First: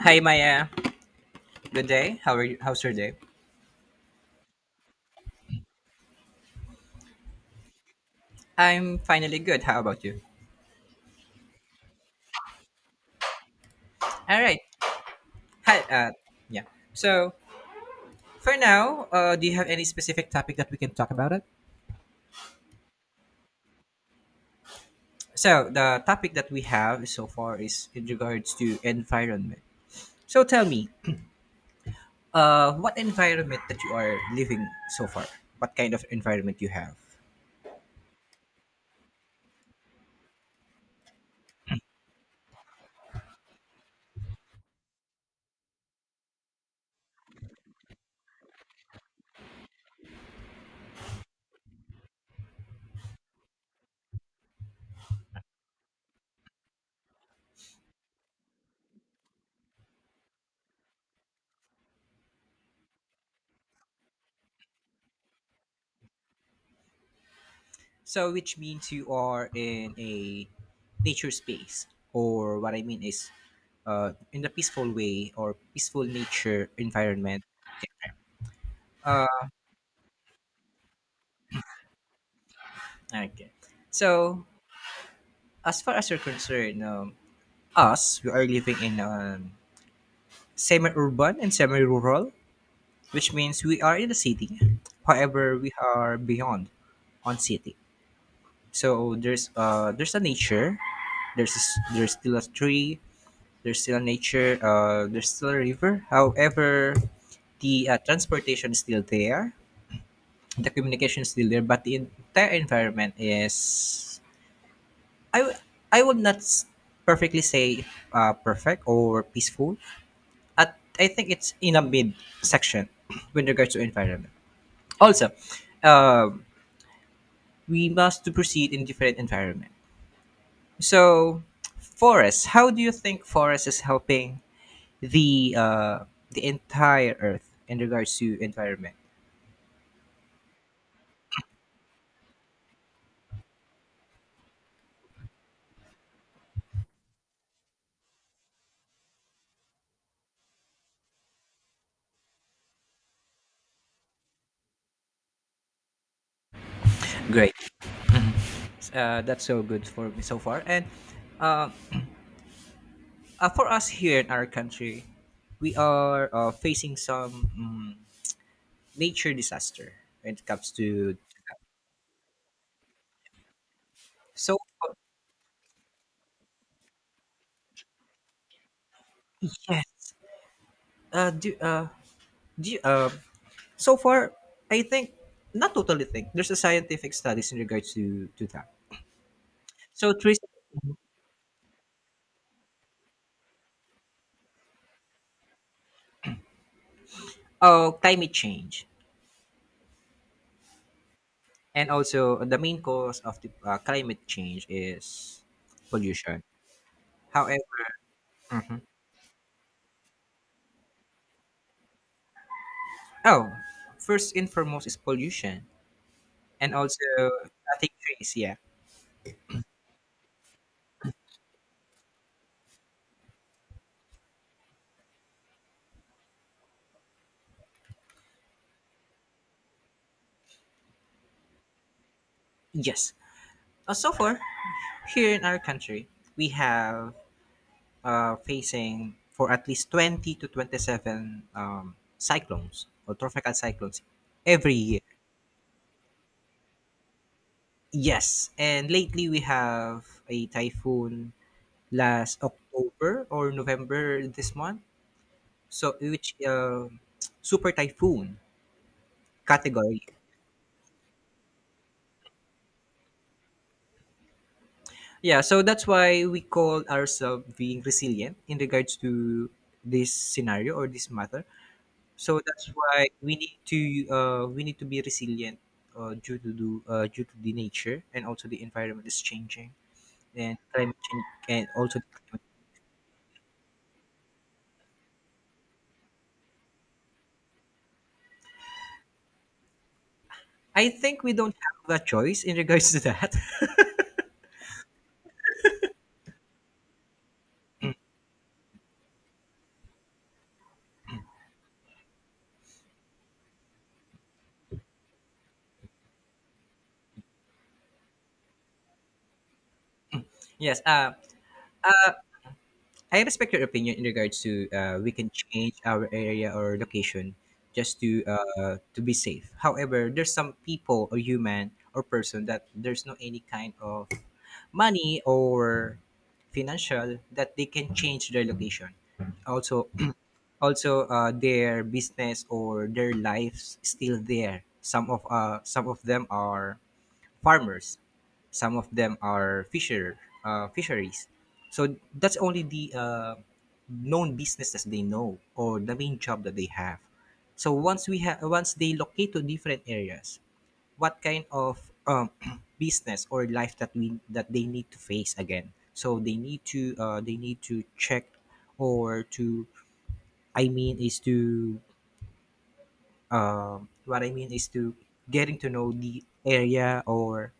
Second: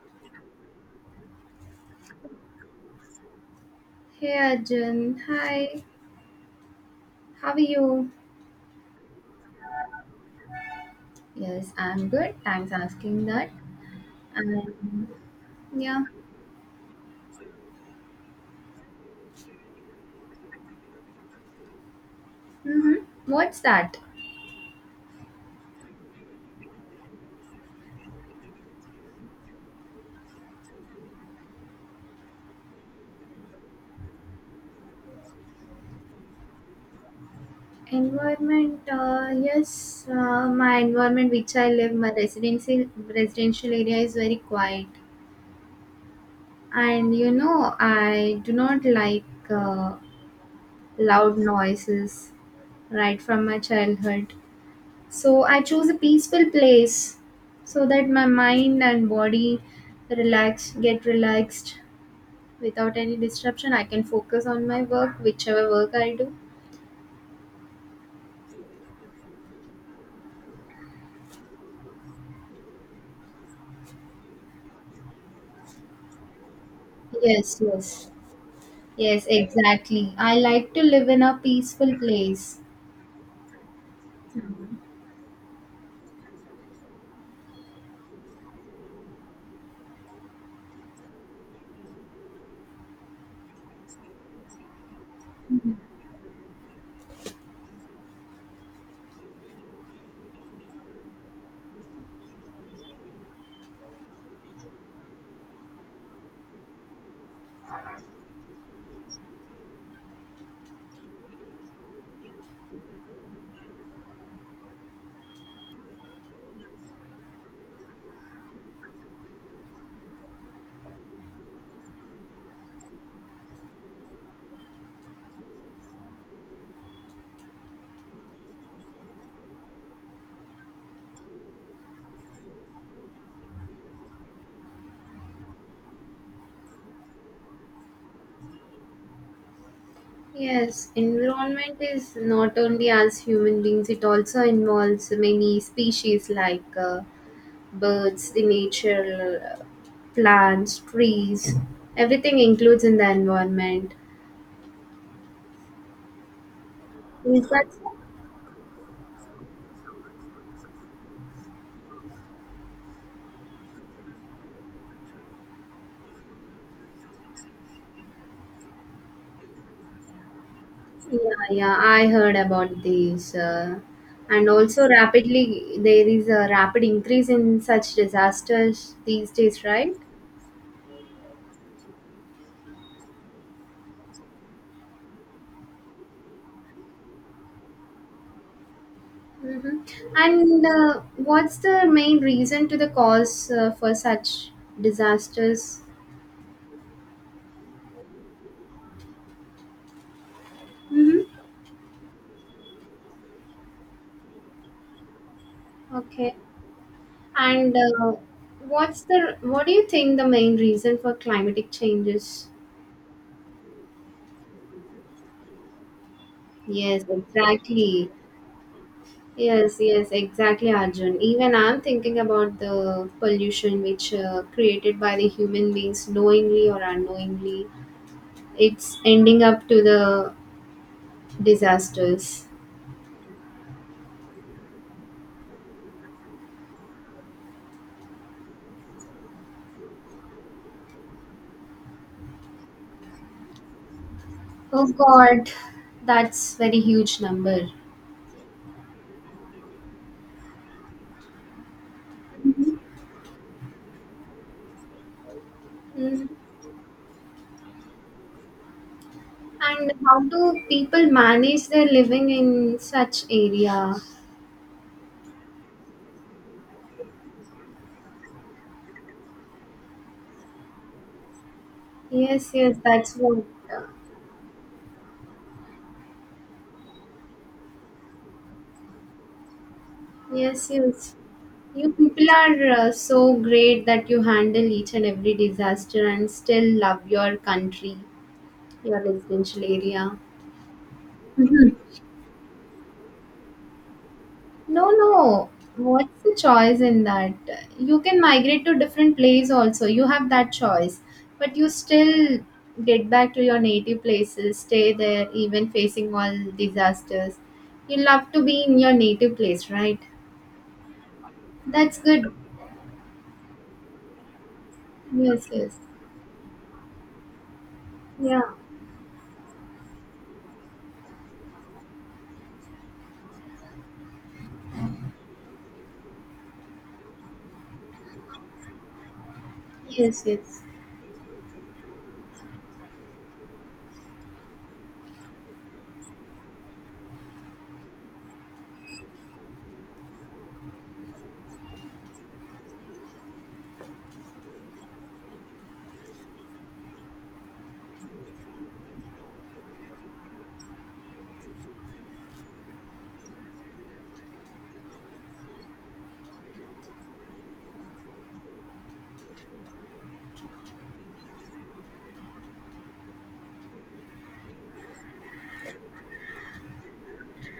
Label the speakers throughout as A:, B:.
A: Hi Maya, good day. How are you? How's your day?
B: Hey Arjun, hi, how are you?
A: I'm finally good. How about you?
B: Yes, I'm good. Thanks asking that.
A: All right.
B: And
A: Hi.
B: yeah,
A: Yeah. So for now, do you have any specific topic that we can talk about it?
B: mm-hmm. What's that?
A: So the topic that we have so far is in regards to environment. So tell me, what environment that you are living so far? What kind of environment you have?
B: Environment, yes, my environment which I live, my residential area is very quiet. And you know, I do not like loud noises right from my childhood. So I choose a peaceful place so that my mind and body get relaxed without any disruption. I can focus on my work, whichever work I do.
A: So, which means you are in a nature space, or what I mean is, in the peaceful way or peaceful nature environment.
B: Yes, yes.
A: Uh,
B: Yes, exactly. I like to live in a peaceful place.
A: okay. So, as far as you're concerned, us, we are living in semi urban and semi rural, which means we are in the city. However, we are beyond on city. So, there's a nature, there's still a tree, there's still nature, there's still a river. However, the transportation is still there, the communication is still there, but the entire environment is, i w- I would not perfectly say perfect or peaceful. At I think it's in a mid section with regards to environment. Also, um we must to proceed in different environment. So, forests, how do you think forests is helping the, entire earth in regards to environment?
B: Yes, environment is not only us human beings, it also involves many species like birds, the nature, uh, plants, trees. Everything includes in the environment. Is
A: Great.
B: that so?
A: That's so good for me so far. And um, for us here in our country, we are facing some nature disaster when it comes to.
B: Yeah, yeah, I heard about this. And
A: so
B: also,
A: uh,
B: rapidly, there is a rapid increase in such disasters these days, right?
A: yes, uh, do uh, do you, so far, I think, not totally think, there's a scientific studies in regards to that. So,
B: Mm-hmm.
A: trees,
B: And what's the main reason to the cause for such disasters?
A: climate change.
B: Mm-hmm.
A: And also, the main cause of the, climate change is
B: Okay.
A: pollution.
B: And
A: However, mhm.
B: what's the what do you think the main reason for climatic changes?
A: Oh, first and foremost is pollution, and also
B: Yes,
A: static
B: exactly.
A: trees. Yeah,
B: Yes, yes, exactly, Arjun. Even I'm thinking about the pollution which created by the human beings, knowingly or unknowingly. It's ending up to the disasters.
A: yes. So far, here in our country, we have facing for at least 20 to 27 cyclones or tropical cyclones every
B: Oh
A: year.
B: God, that's very huge number.
A: Yes, and lately we have a typhoon last October or November this month, so
B: Mm.
A: which, super typhoon
B: And
A: category.
B: how do people manage their living in such area?
A: Yeah, so that's why we call ourselves being resilient in regards to this scenario or this matter. So
B: Yes,
A: that's
B: yes,
A: why
B: That's
A: we
B: what.
A: need to, be resilient, due to the nature, and also the environment is changing, and
B: Yes,
A: climate
B: yes.
A: change, and
B: You
A: also the
B: people
A: climate.
B: are so great that you handle each and every disaster and still love your country, your residential area.
A: I think we don't
B: Mhm.
A: have a choice in regards to that.
B: No, no. What's the choice in that? You can migrate to different place also. You have that choice. But you still get back to your native places, stay there even facing all disasters. You love to be in your native place, right?
A: Yes.
B: That's good.
A: I respect your opinion in regards to, we can
B: Yes,
A: change
B: yes.
A: our area or location just to,
B: Yeah.
A: to be safe. However, there's some people or human or person that there's no any kind of money or financial that they can change their location. Also,
B: Yes, yes.
A: also, their business or their lives still there. Some of them are farmers. Some of them are fisheries. So that's only the, known businesses they know, or the main job that they have. So once we have once they locate to different areas, what kind of um, business or life that we that they need to face again? So they need to, check or to, I mean is to, what I mean is to getting to know the area, or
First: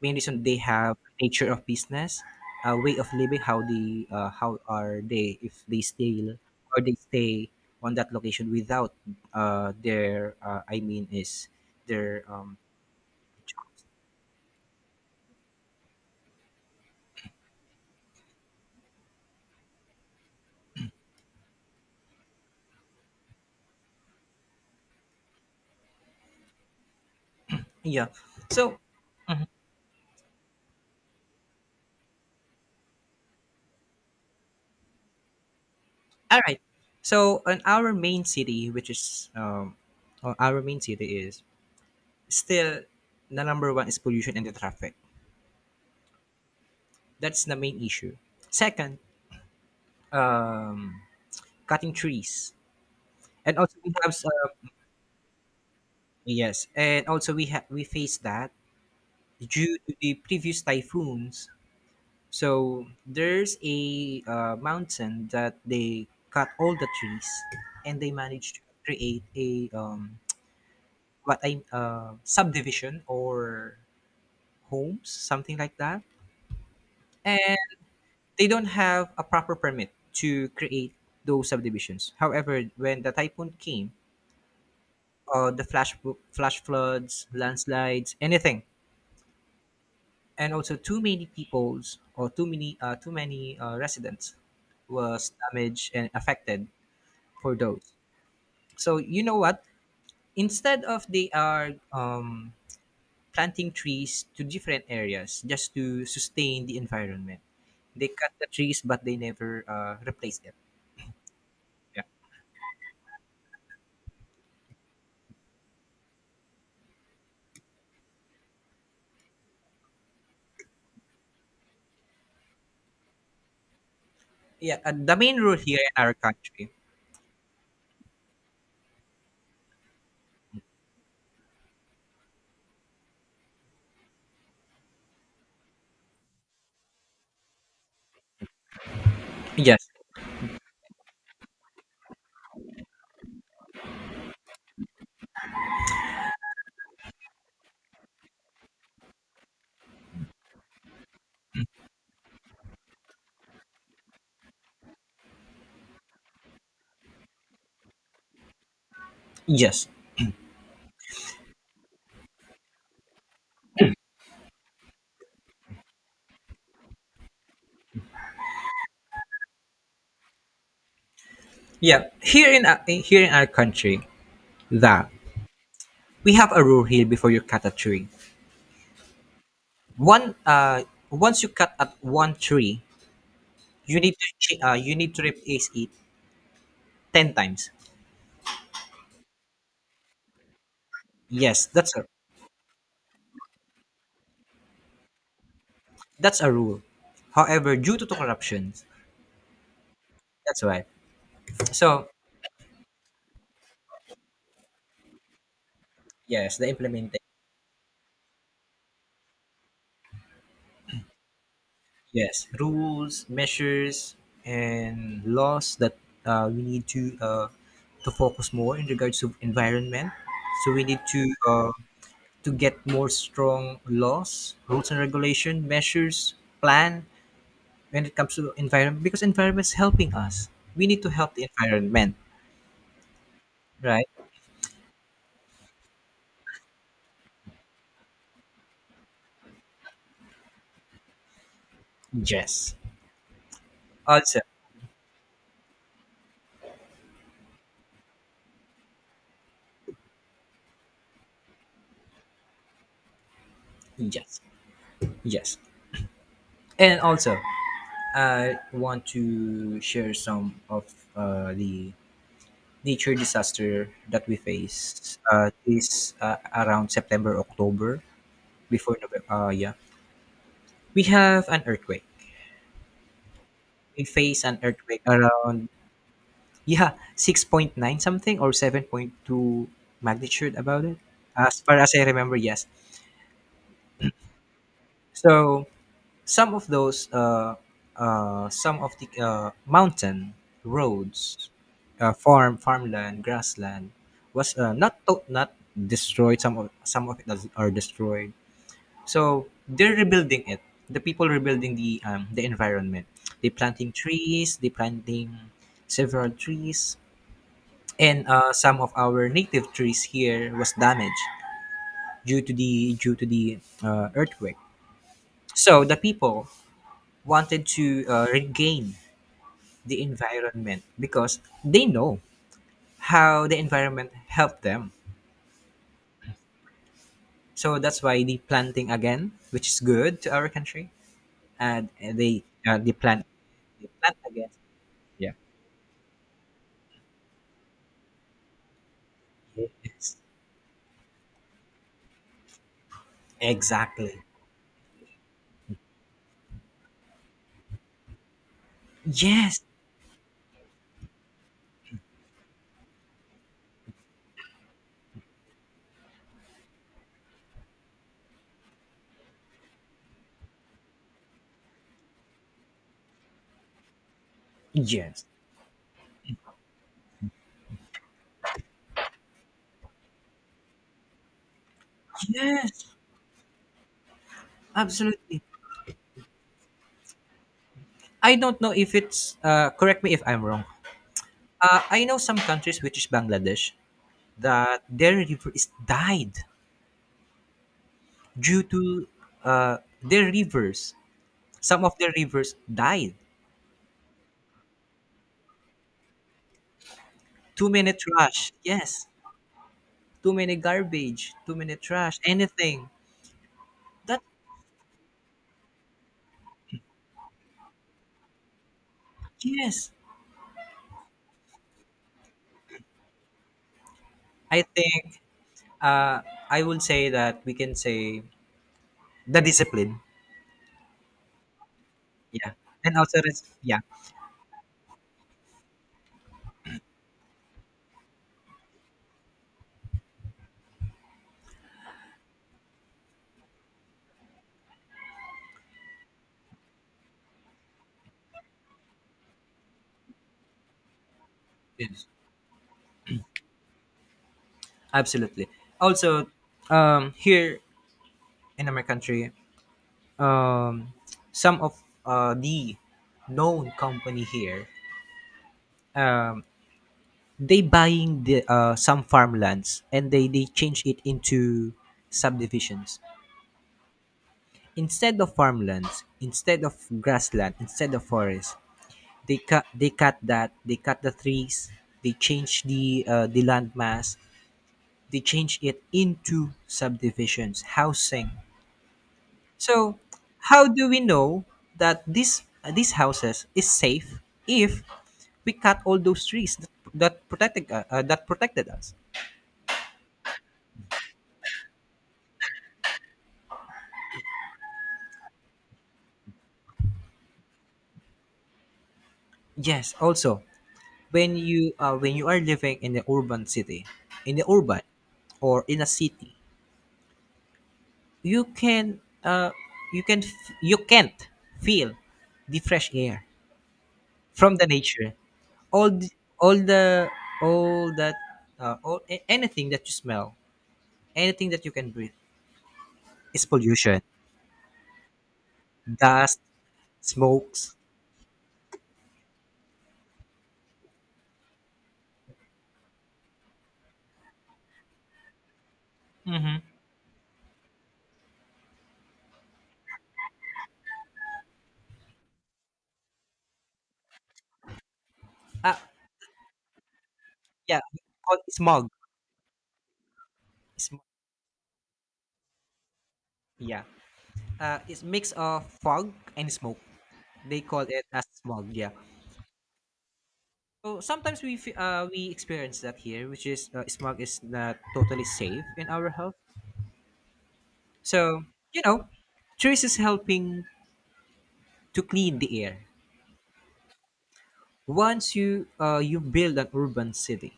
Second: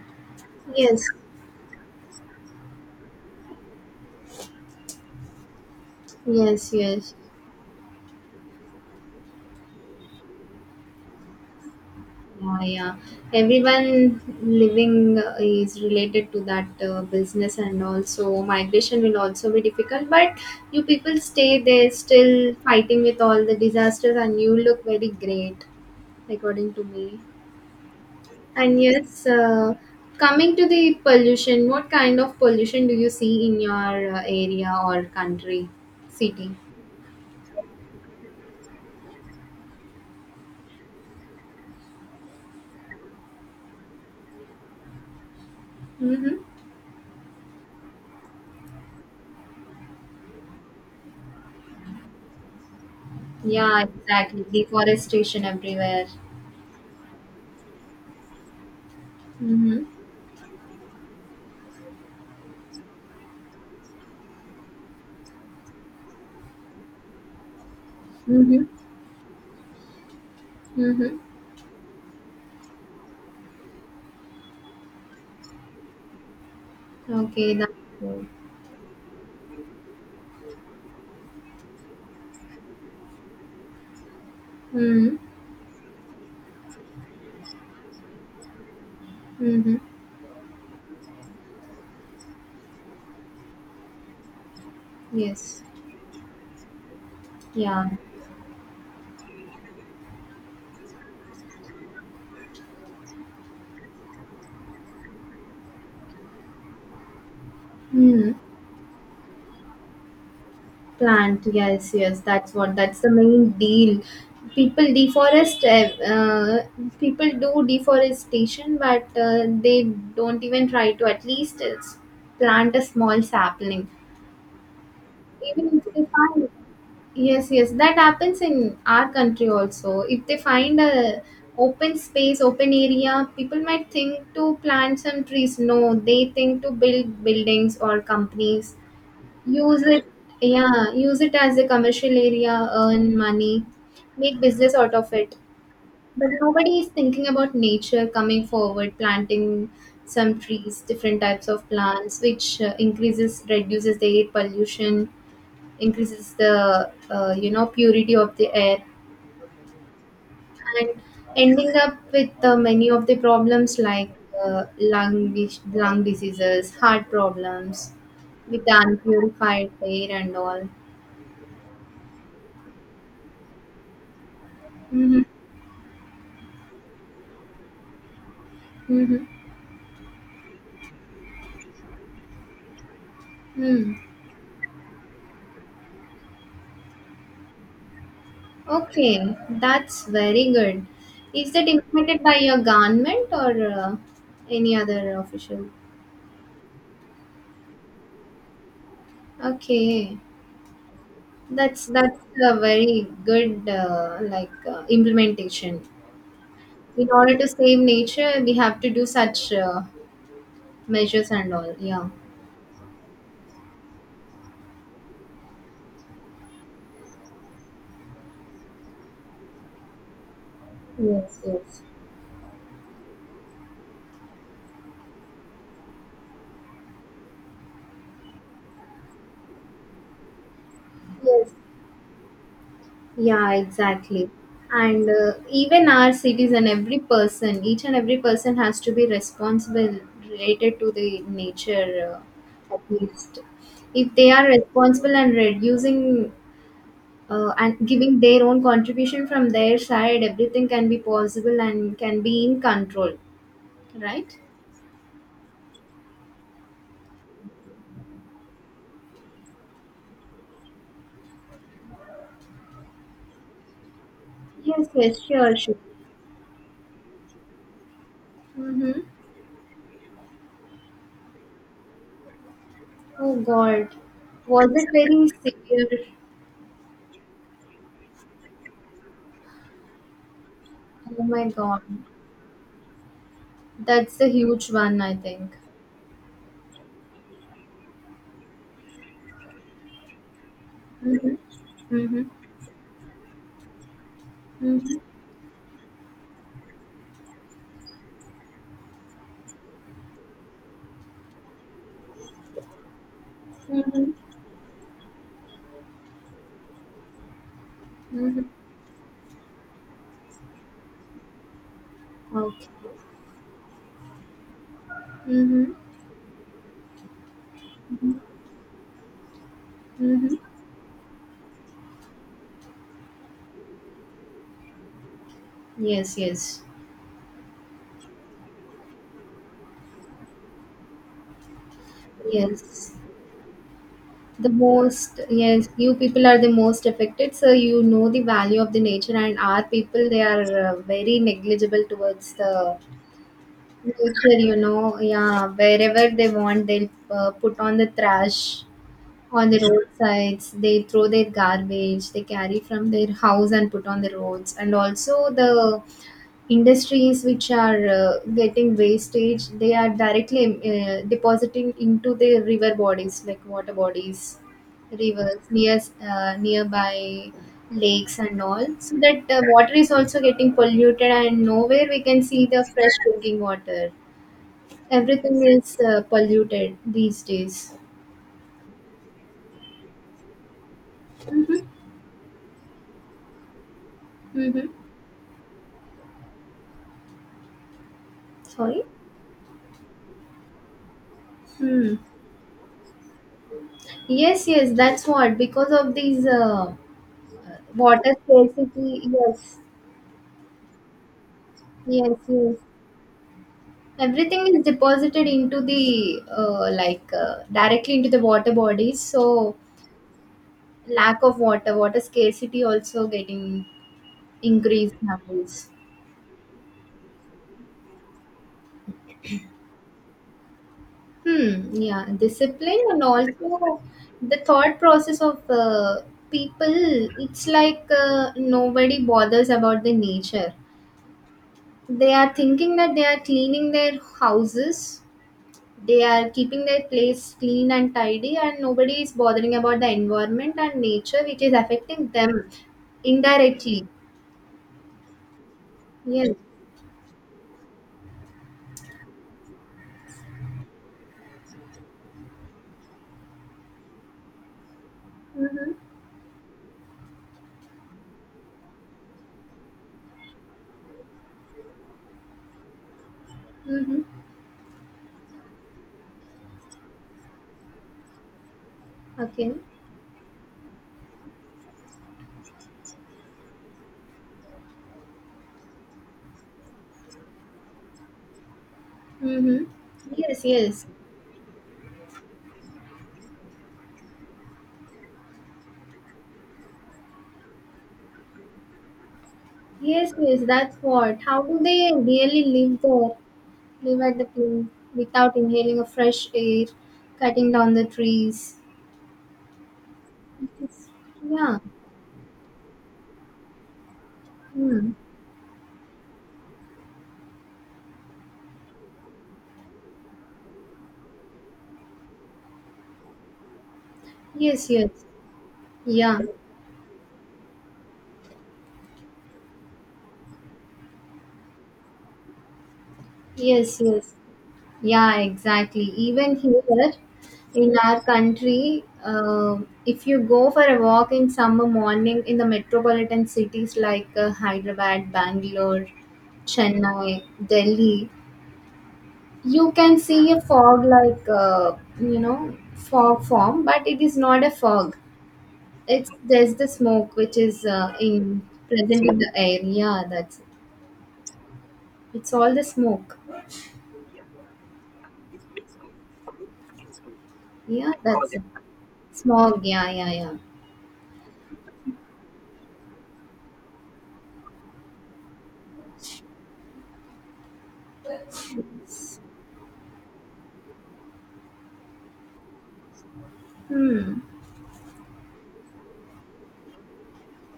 A: main reason they have
B: Yes,
A: nature of business, a way of living, how they, how are they if they stay
B: yes,
A: or they
B: yes.
A: stay on that location without, their, I mean is their,
B: Yeah, yeah. Everyone living is related to that business, and also migration will also be difficult. But you people stay there, still fighting with all the disasters, and you look very great, according to me.
A: yeah. So
B: And yes,
A: mhm,
B: coming to the pollution, what kind of pollution do you see in your area or country,
A: all
B: city?
A: right. So on our main city, which is, our main city is still, the number one is pollution and the traffic.
B: Mm-hmm.
A: That's the main issue. Second, um, cutting trees, and also
B: Yeah,
A: we have,
B: exactly. Deforestation everywhere.
A: yes, and also we, we faced that due
B: Mhm.
A: to the previous typhoons. So there's a, mountain that they cut all the trees, and they managed to
B: Mhm.
A: create a,
B: Mhm.
A: what I subdivision or homes, something like that.
B: Okay,
A: And
B: that's true.
A: they don't have a proper permit to create those subdivisions. However, when the typhoon came,
B: Mhm.
A: the flash floods, landslides, anything.
B: Mhm.
A: And also, too many peoples, or too many, residents was
B: Yes.
A: damaged and affected for
B: Yeah.
A: those. So you know what, instead of they are, planting trees to different areas just to sustain the environment, they cut
B: Mhm.
A: the trees but they never, replace them.
B: Plant. Yes.
A: Yeah,
B: Yes. That's what. That's the main deal. People deforest. People do deforestation, but they don't even try to at least plant a small sapling.
A: yeah, the main rule
B: Even
A: here
B: if
A: in
B: they
A: our
B: find.
A: country.
B: Yes, yes, that happens in our country also. If they find a open space, open area, people might think to plant some trees. No, they think to build buildings or companies. Use
A: Yes,
B: it, yeah, use it as a commercial area, earn money, make business out of it. But nobody is thinking about nature coming forward, planting some trees, different types of plants, which increases, reduces the air pollution, increases the purity of the air,
A: yes,
B: and ending up with many of the problems like lung diseases, heart problems with the unpurified air and all.
A: yeah, here in, here in our country, that
B: Mm-hmm.
A: we have a rule here: before you cut a tree,
B: Mm-hmm.
A: One once you cut at one tree,
B: Mm.
A: you need to, replace it 10 times.
B: Okay, that's very good. Is
A: Yes,
B: that
A: that's a,
B: implemented by your government or any other official?
A: that's a rule. However, due to corruptions,
B: Okay.
A: that's why. So
B: That's a very good implementation.
A: yes, the
B: In
A: implementation.
B: order to save nature, we have to do such measures and all. Yeah.
A: Yes, rules, measures, and laws that, we need to, focus more in regards to environment. So we need to,
B: Yes.
A: uh,
B: Yes.
A: get more strong laws, rules and regulation, measures, plan, when it comes to environment, because environment is helping us. We need to help the
B: Yes.
A: environment,
B: Yeah.
A: right?
B: Exactly. And even our citizen, every person, each and every person has to be responsible related to the nature,
A: Yes.
B: at least. If they
A: Also,
B: are responsible and reducing and giving their own contribution from their side, everything can be possible and can be in control, right?
A: yes, yes, and also, I want to share some of, the nature disaster that we
B: Yes, yes,
A: face,
B: sure, sure.
A: this, around September, October, before
B: Mm-hmm.
A: November. Yeah, we have an earthquake.
B: Oh god.
A: We face an
B: Was it
A: earthquake
B: very
A: around,
B: severe?
A: yeah, 6.9 something, or 7.2 magnitude about it.
B: Oh my
A: As far
B: god.
A: as I remember, yes.
B: That's the huge one, I think.
A: So some of those, some of the mountain
B: Mm-hmm.
A: roads,
B: Mm-hmm.
A: farmland, grassland, was, not,
B: Mm-hmm.
A: not destroyed. Some of it does are destroyed. So they're rebuilding it. The people rebuilding the, environment. They planting
B: Mm-hmm.
A: trees. They planting several trees, and,
B: Mm-hmm.
A: some of our native trees here was damaged due to
B: Okay.
A: the, earthquake.
B: Mm-hmm.
A: So the people wanted to, regain the
B: Mm-hmm.
A: environment, because they know how the environment helped them.
B: Yes, yes,
A: So that's why they planting again, which is good to our country, and they, uh, they
B: yes.
A: plant they plant
B: The
A: again.
B: most,
A: Yeah.
B: yes, you people are the most affected, so you know the value of the nature. And our people,
A: Yes,
B: they are very negligible towards the
A: exactly.
B: nature, you know. Yeah, wherever they want, they'll put on the trash on the
A: Yes,
B: roadsides. They throw their garbage they carry from their house and put on the roads. And also the industries which are getting wastage, they are directly depositing into the river bodies, like water bodies,
A: yes,
B: rivers near, nearby lakes and all, so that water is also getting polluted, and nowhere we can see the
A: yes,
B: fresh drinking water.
A: absolutely.
B: Everything is polluted these days.
A: I don't know if it's, correct me if I'm wrong. I know some countries, which is Bangladesh,
B: Mm-hmm.
A: that their river is died due
B: Sorry.
A: to, uh, their rivers some of
B: Hmm.
A: the rivers died.
B: Yes, yes, that's what. Because of these
A: Too many
B: water
A: trash.
B: scarcity.
A: Yes.
B: Yes,
A: Too many garbage. Too many
B: yes,
A: trash.
B: yes.
A: Anything. That
B: Everything is deposited into the directly into the water bodies, so
A: yes.
B: lack of water, water scarcity also getting
A: I
B: increased
A: think,
B: nowadays.
A: uh I would say that we can say the discipline.
B: Hmm, yeah,
A: Yeah.
B: discipline.
A: And
B: And
A: also,
B: also
A: yeah.
B: the thought process of people. It's like nobody bothers about the nature. They are thinking that they are cleaning their houses. They are keeping their place clean and tidy, and nobody is bothering about the environment and nature, which is
A: Yes.
B: affecting them indirectly.
A: Absolutely. Also,
B: Yes.
A: here in our country, um some of, the known company here,
B: Mm-hmm.
A: um they buying the, some farmlands, and they change it into subdivisions,
B: Mm-hmm.
A: instead of farmlands, instead of grassland, instead of forest. they
B: Okay.
A: cut they cut that they cut the trees, they change the, land mass, they change it into subdivisions housing.
B: Mm-hmm.
A: So
B: Yes,
A: how
B: yes.
A: do we know that this, these houses is safe, if we cut all those trees that protected us?
B: Yes, yes, that's what. How do they really live there? Live at the place without inhaling a fresh air, cutting down the trees.
A: Yes, also,
B: Yes.
A: when
B: Yeah.
A: you, when you are living in the urban city, in the urban
B: Mm.
A: or in a city, you can, you can't feel the fresh air from the
B: Yes, yes.
A: nature. All the,
B: Yeah.
A: all the all that all a- anything that you smell, anything that you can breathe is
B: Yes,
A: pollution,
B: yes. Yeah, exactly. Even
A: dust,
B: here
A: smokes.
B: in our country, if you go for a walk in summer morning in the metropolitan cities like Hyderabad, Bangalore,
A: Mm-hmm.
B: Chennai, Delhi, you can see a fog like, fog form, but it is not a fog.
A: uh,
B: It's there's the smoke which is
A: yeah, called
B: in
A: smog.
B: present in the air. Yeah, that's it.
A: Smog,
B: It's all the smoke.
A: yeah, it's mix of fog and smoke, they call
B: Yeah,
A: it as
B: that's it.
A: smog. Yeah.
B: Smog. Yeah, yeah, yeah.
A: So sometimes we, we experience that here, which is, smog is not totally safe in our health. So, trees is helping to clean the air.
B: Hmm.
A: Once you, you build an urban city,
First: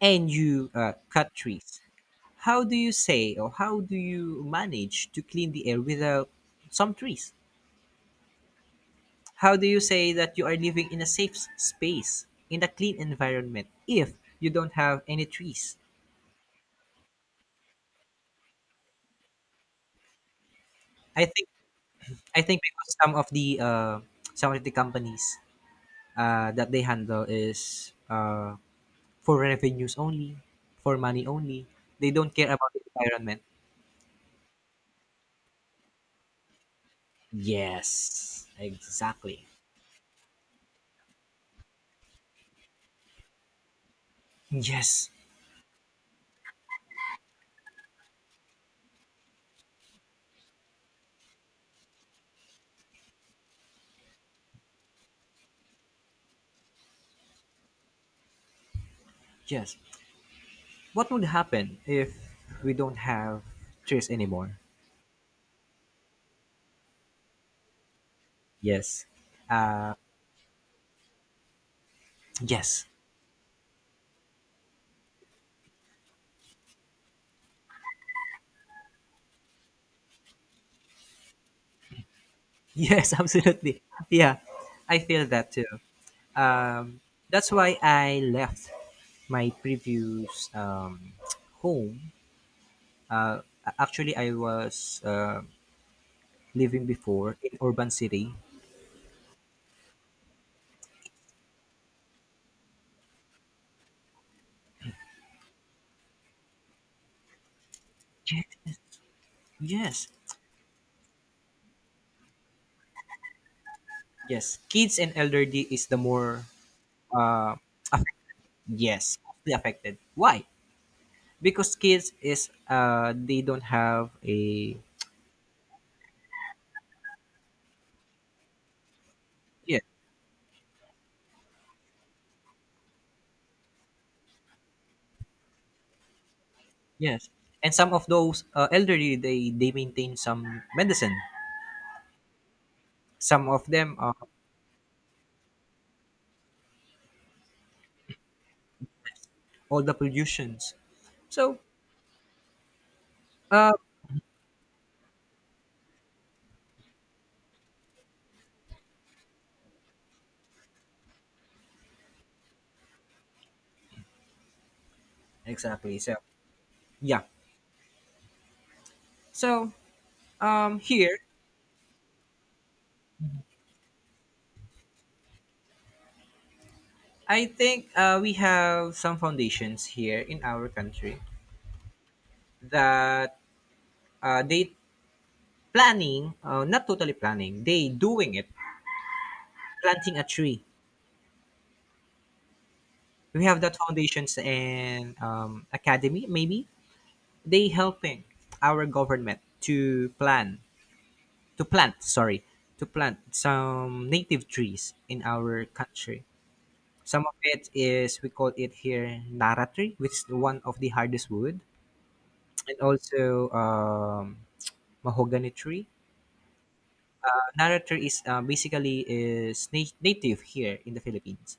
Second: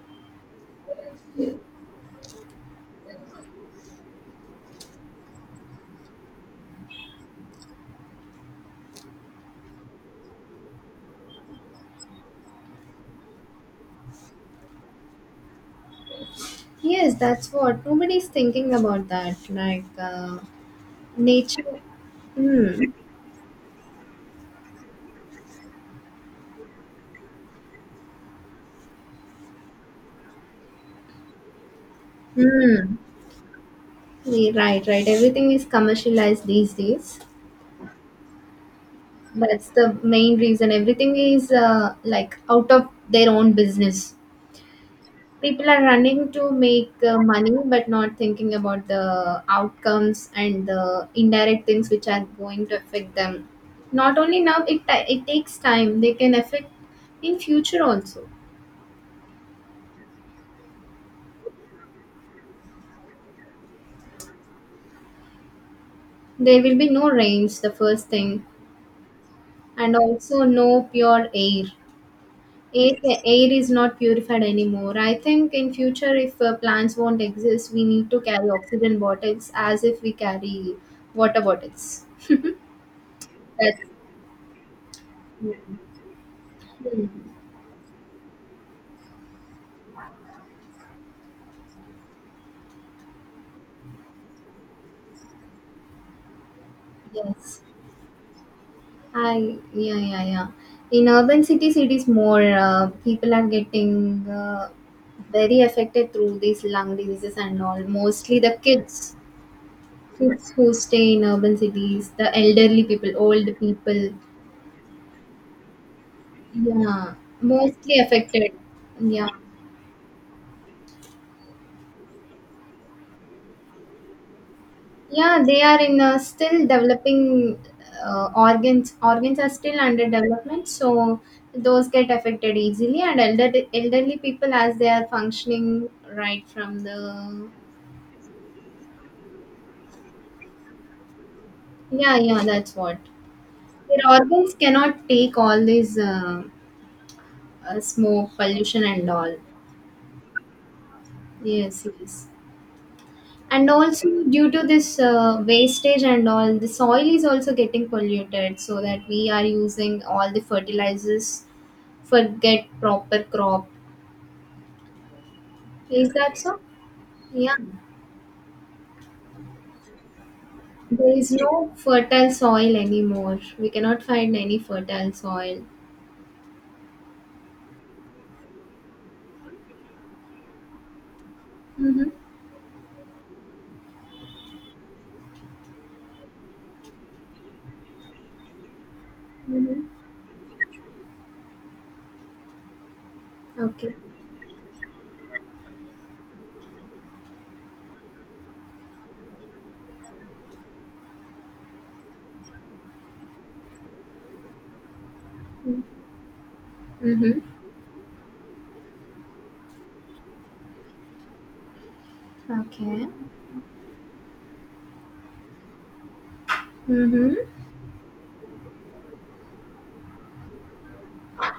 A: and you, cut trees, how do you say, or how do you manage to clean the air without some trees? How do you say that you are living in a safe, space in a clean environment, if you don't have any trees?
B: Yes, that's what, nobody's thinking about that. Like
A: I think
B: nature.
A: I think,
B: Hmm.
A: because some of the, companies, that they handle is, for revenues only, for money only. They don't care about the
B: Hmm.
A: environment.
B: Yeah, right. Right. Everything is commercialized these days.
A: Yes, exactly.
B: That's the main reason. Everything is out of their own business.
A: Yes,
B: People are running to make money, but not thinking about the outcomes and the indirect things which are going to affect them. Not only now, it takes time. They can affect in future also.
A: yes. What would happen if we don't have trees anymore?
B: There will be no rains, the first thing,
A: Yes.
B: and also no pure air.
A: Yes,
B: Air is not purified anymore. I think in future, if plants won't exist, we need to carry oxygen bottles as if we carry water bottles.
A: yes, absolutely.
B: That's,
A: Yeah, I feel that too. Um,
B: Hmm.
A: that's why I left my previous, home. Actually, I was, living before in
B: Yes.
A: urban city.
B: I Yeah, yeah, yeah. In urban cities, it is more people are getting very affected through these lung diseases and all. Mostly the
A: Yes,
B: kids.
A: yes,
B: Kids who stay in urban cities, the elderly people, old people,
A: yes. Kids and elderly is the more,
B: yeah,
A: uh,
B: mostly
A: affect-
B: affected.
A: yes,
B: Yeah,
A: mostly affected. Why? Because kids is, they don't have a,
B: yeah, they are in still developing organs. Organs are still
A: yes,
B: under development, so those get affected easily. And elderly people, as they are functioning right from
A: yes,
B: the,
A: and some of those, elderly, they maintain some medicine.
B: yeah, yeah, that's what,
A: Some of them
B: their
A: are
B: organs cannot take all this smoke, pollution, and all.
A: all the pollutions. So,
B: Yes, yes. And
A: uh,
B: also due to this wastage and all, the soil is also getting polluted, so that we are using all the fertilizers for get proper crop.
A: exactly.
B: Is
A: So,
B: that so?
A: yeah.
B: Yeah,
A: So,
B: there
A: here
B: is no fertile soil anymore, we cannot find any fertile soil.
A: I think, we have some foundations here in our country
B: Mm-hmm.
A: that, they planning, not totally planning, they doing it,
B: Mm-hmm.
A: planting a tree. We have that
B: Okay.
A: foundations and, academy maybe, they helping our government to plan to plant sorry to plant some native trees in our country. Some of
B: Mm-hmm.
A: it is we call it here nara tree, which is one of the hardest wood, and
B: Okay.
A: also, Mahogany tree.
B: Mm-hmm.
A: Narrator is, basically is, native here in the Philippines.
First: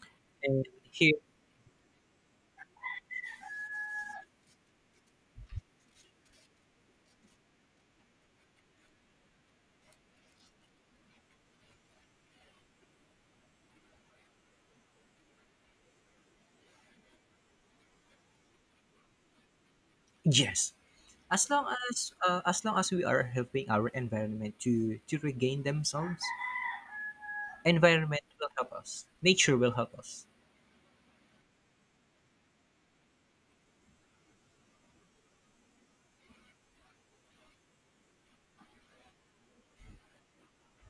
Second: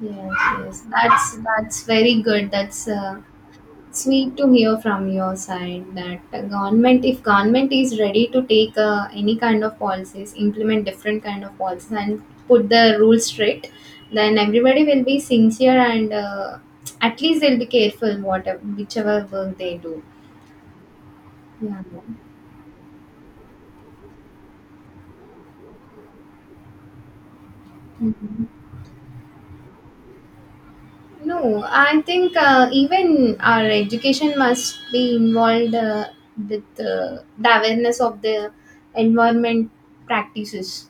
B: Yes,
A: And
B: yes,
A: here,
B: that's very good. That's sweet to hear from your side that the government, if government is ready to take any kind of policies, implement different kind of policies and put the rules straight, then everybody will be sincere and at least they'll be careful whatever whichever work they do.
A: yes, as long
B: Yeah.
A: as, as long as we are helping our environment to, regain themselves, environment will
B: Mhm.
A: help us. Nature will help us.
B: No, I think even our education must be involved with the awareness of the environment practices.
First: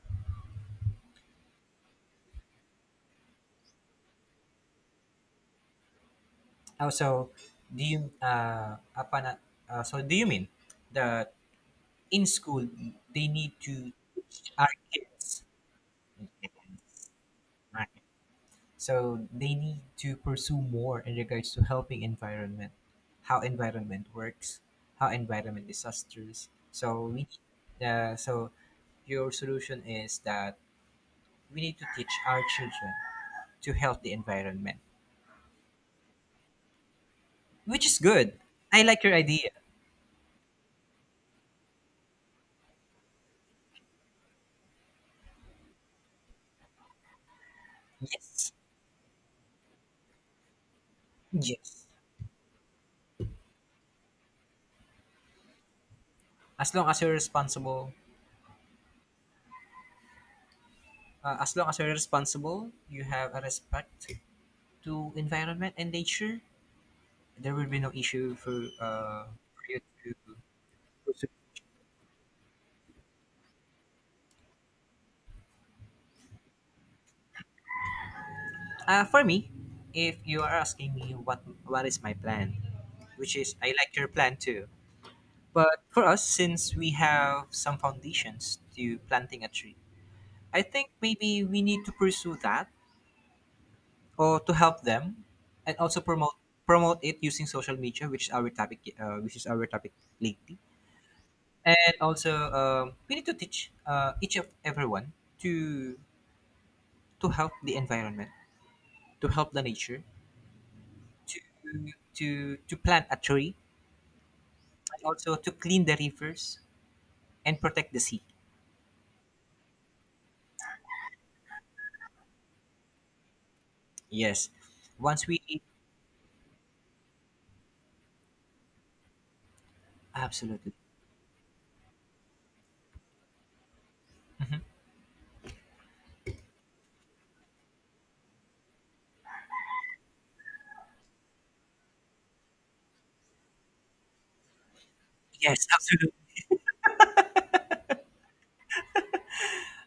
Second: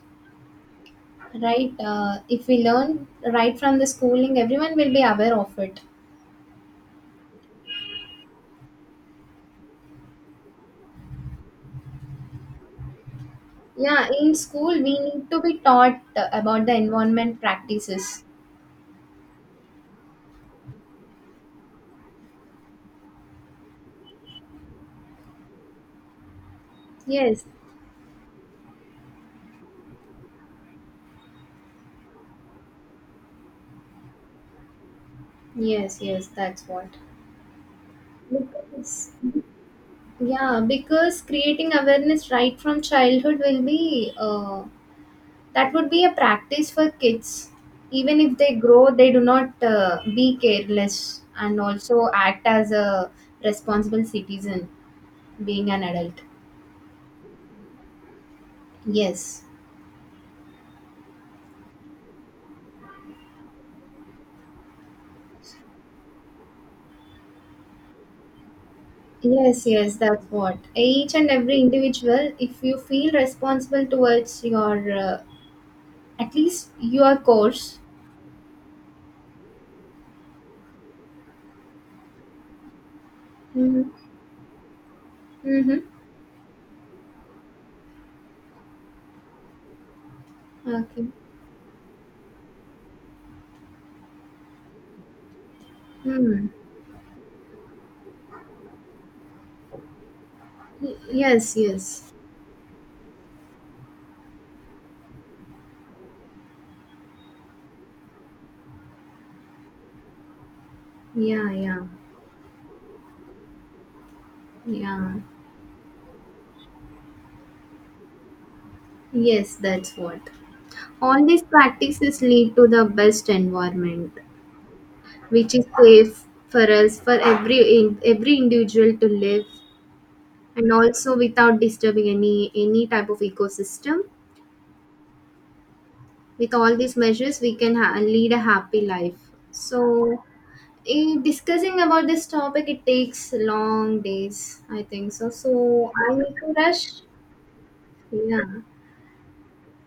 B: Right, if we learn right from the schooling, everyone will be aware of it.
A: Also, do you uh, upon, so do you mean that in school they need to
B: Yeah, in
A: teach our
B: school we need to
A: kids?
B: be taught
A: Okay,
B: about the environment
A: right.
B: practices.
A: So they need to pursue more in regards to helping environment, how environment works, how environment disasters. So we
B: Yes,
A: need, so your solution is that we need to teach our children to help the environment,
B: yes, yes, that's what.
A: which is good. I like
B: Because,
A: your idea.
B: yeah, because creating awareness right from childhood will be that would be a practice for kids. Even if
A: Yes,
B: they grow, they do not be careless and
A: yes.
B: also act as a responsible citizen being an adult.
A: As long as you're responsible,
B: Yes,
A: uh, as long as you're responsible, you have a respect to environment and nature. There will be no issue for, for
B: yes,
A: you
B: yes, that's
A: to.
B: what. Each and every individual, if you feel responsible towards your, at least your course.
A: For me, if you are asking me what is my plan, which is I
B: Mm-hmm.
A: like your plan too.
B: Mm-hmm.
A: But for us, since we have some foundations to planting a tree, I think
B: Okay.
A: maybe we need to pursue that, or to help them, and also
B: Hmm.
A: promote it using social media, which is our topic lately.
B: Yes,
A: And
B: yes.
A: also, we need to teach, each of everyone to, help the environment, to help the nature, to,
B: Yeah, yeah,
A: plant a tree,
B: yeah.
A: also to clean the rivers and protect the sea.
B: Yes, that's what. All these practices lead to the best environment,
A: Yes. Once we,
B: which is safe for us, for every individual to live, and
A: absolutely.
B: also without disturbing any type of ecosystem.
A: Mhm.
B: With all these measures we can lead a happy life. So in discussing about this topic, it takes long days, I think so, so
A: Yes, absolutely.
B: I need to rush. Yeah,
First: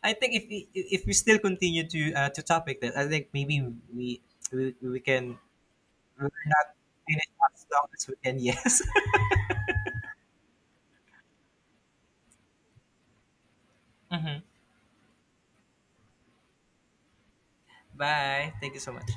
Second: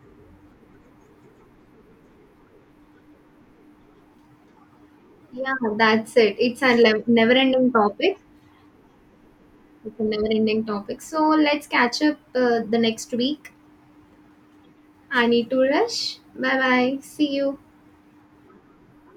A: I think if we still continue to, topic that, I think maybe we we can,
B: yeah, that's
A: we're
B: it, it's
A: not
B: a
A: finish
B: never
A: as
B: ending
A: long as we
B: topic.
A: can. Yes.
B: It's a never ending topic, so let's catch up the next week.
A: hmm.
B: I need to rush, bye bye, see you.
A: Bye. Thank you so much.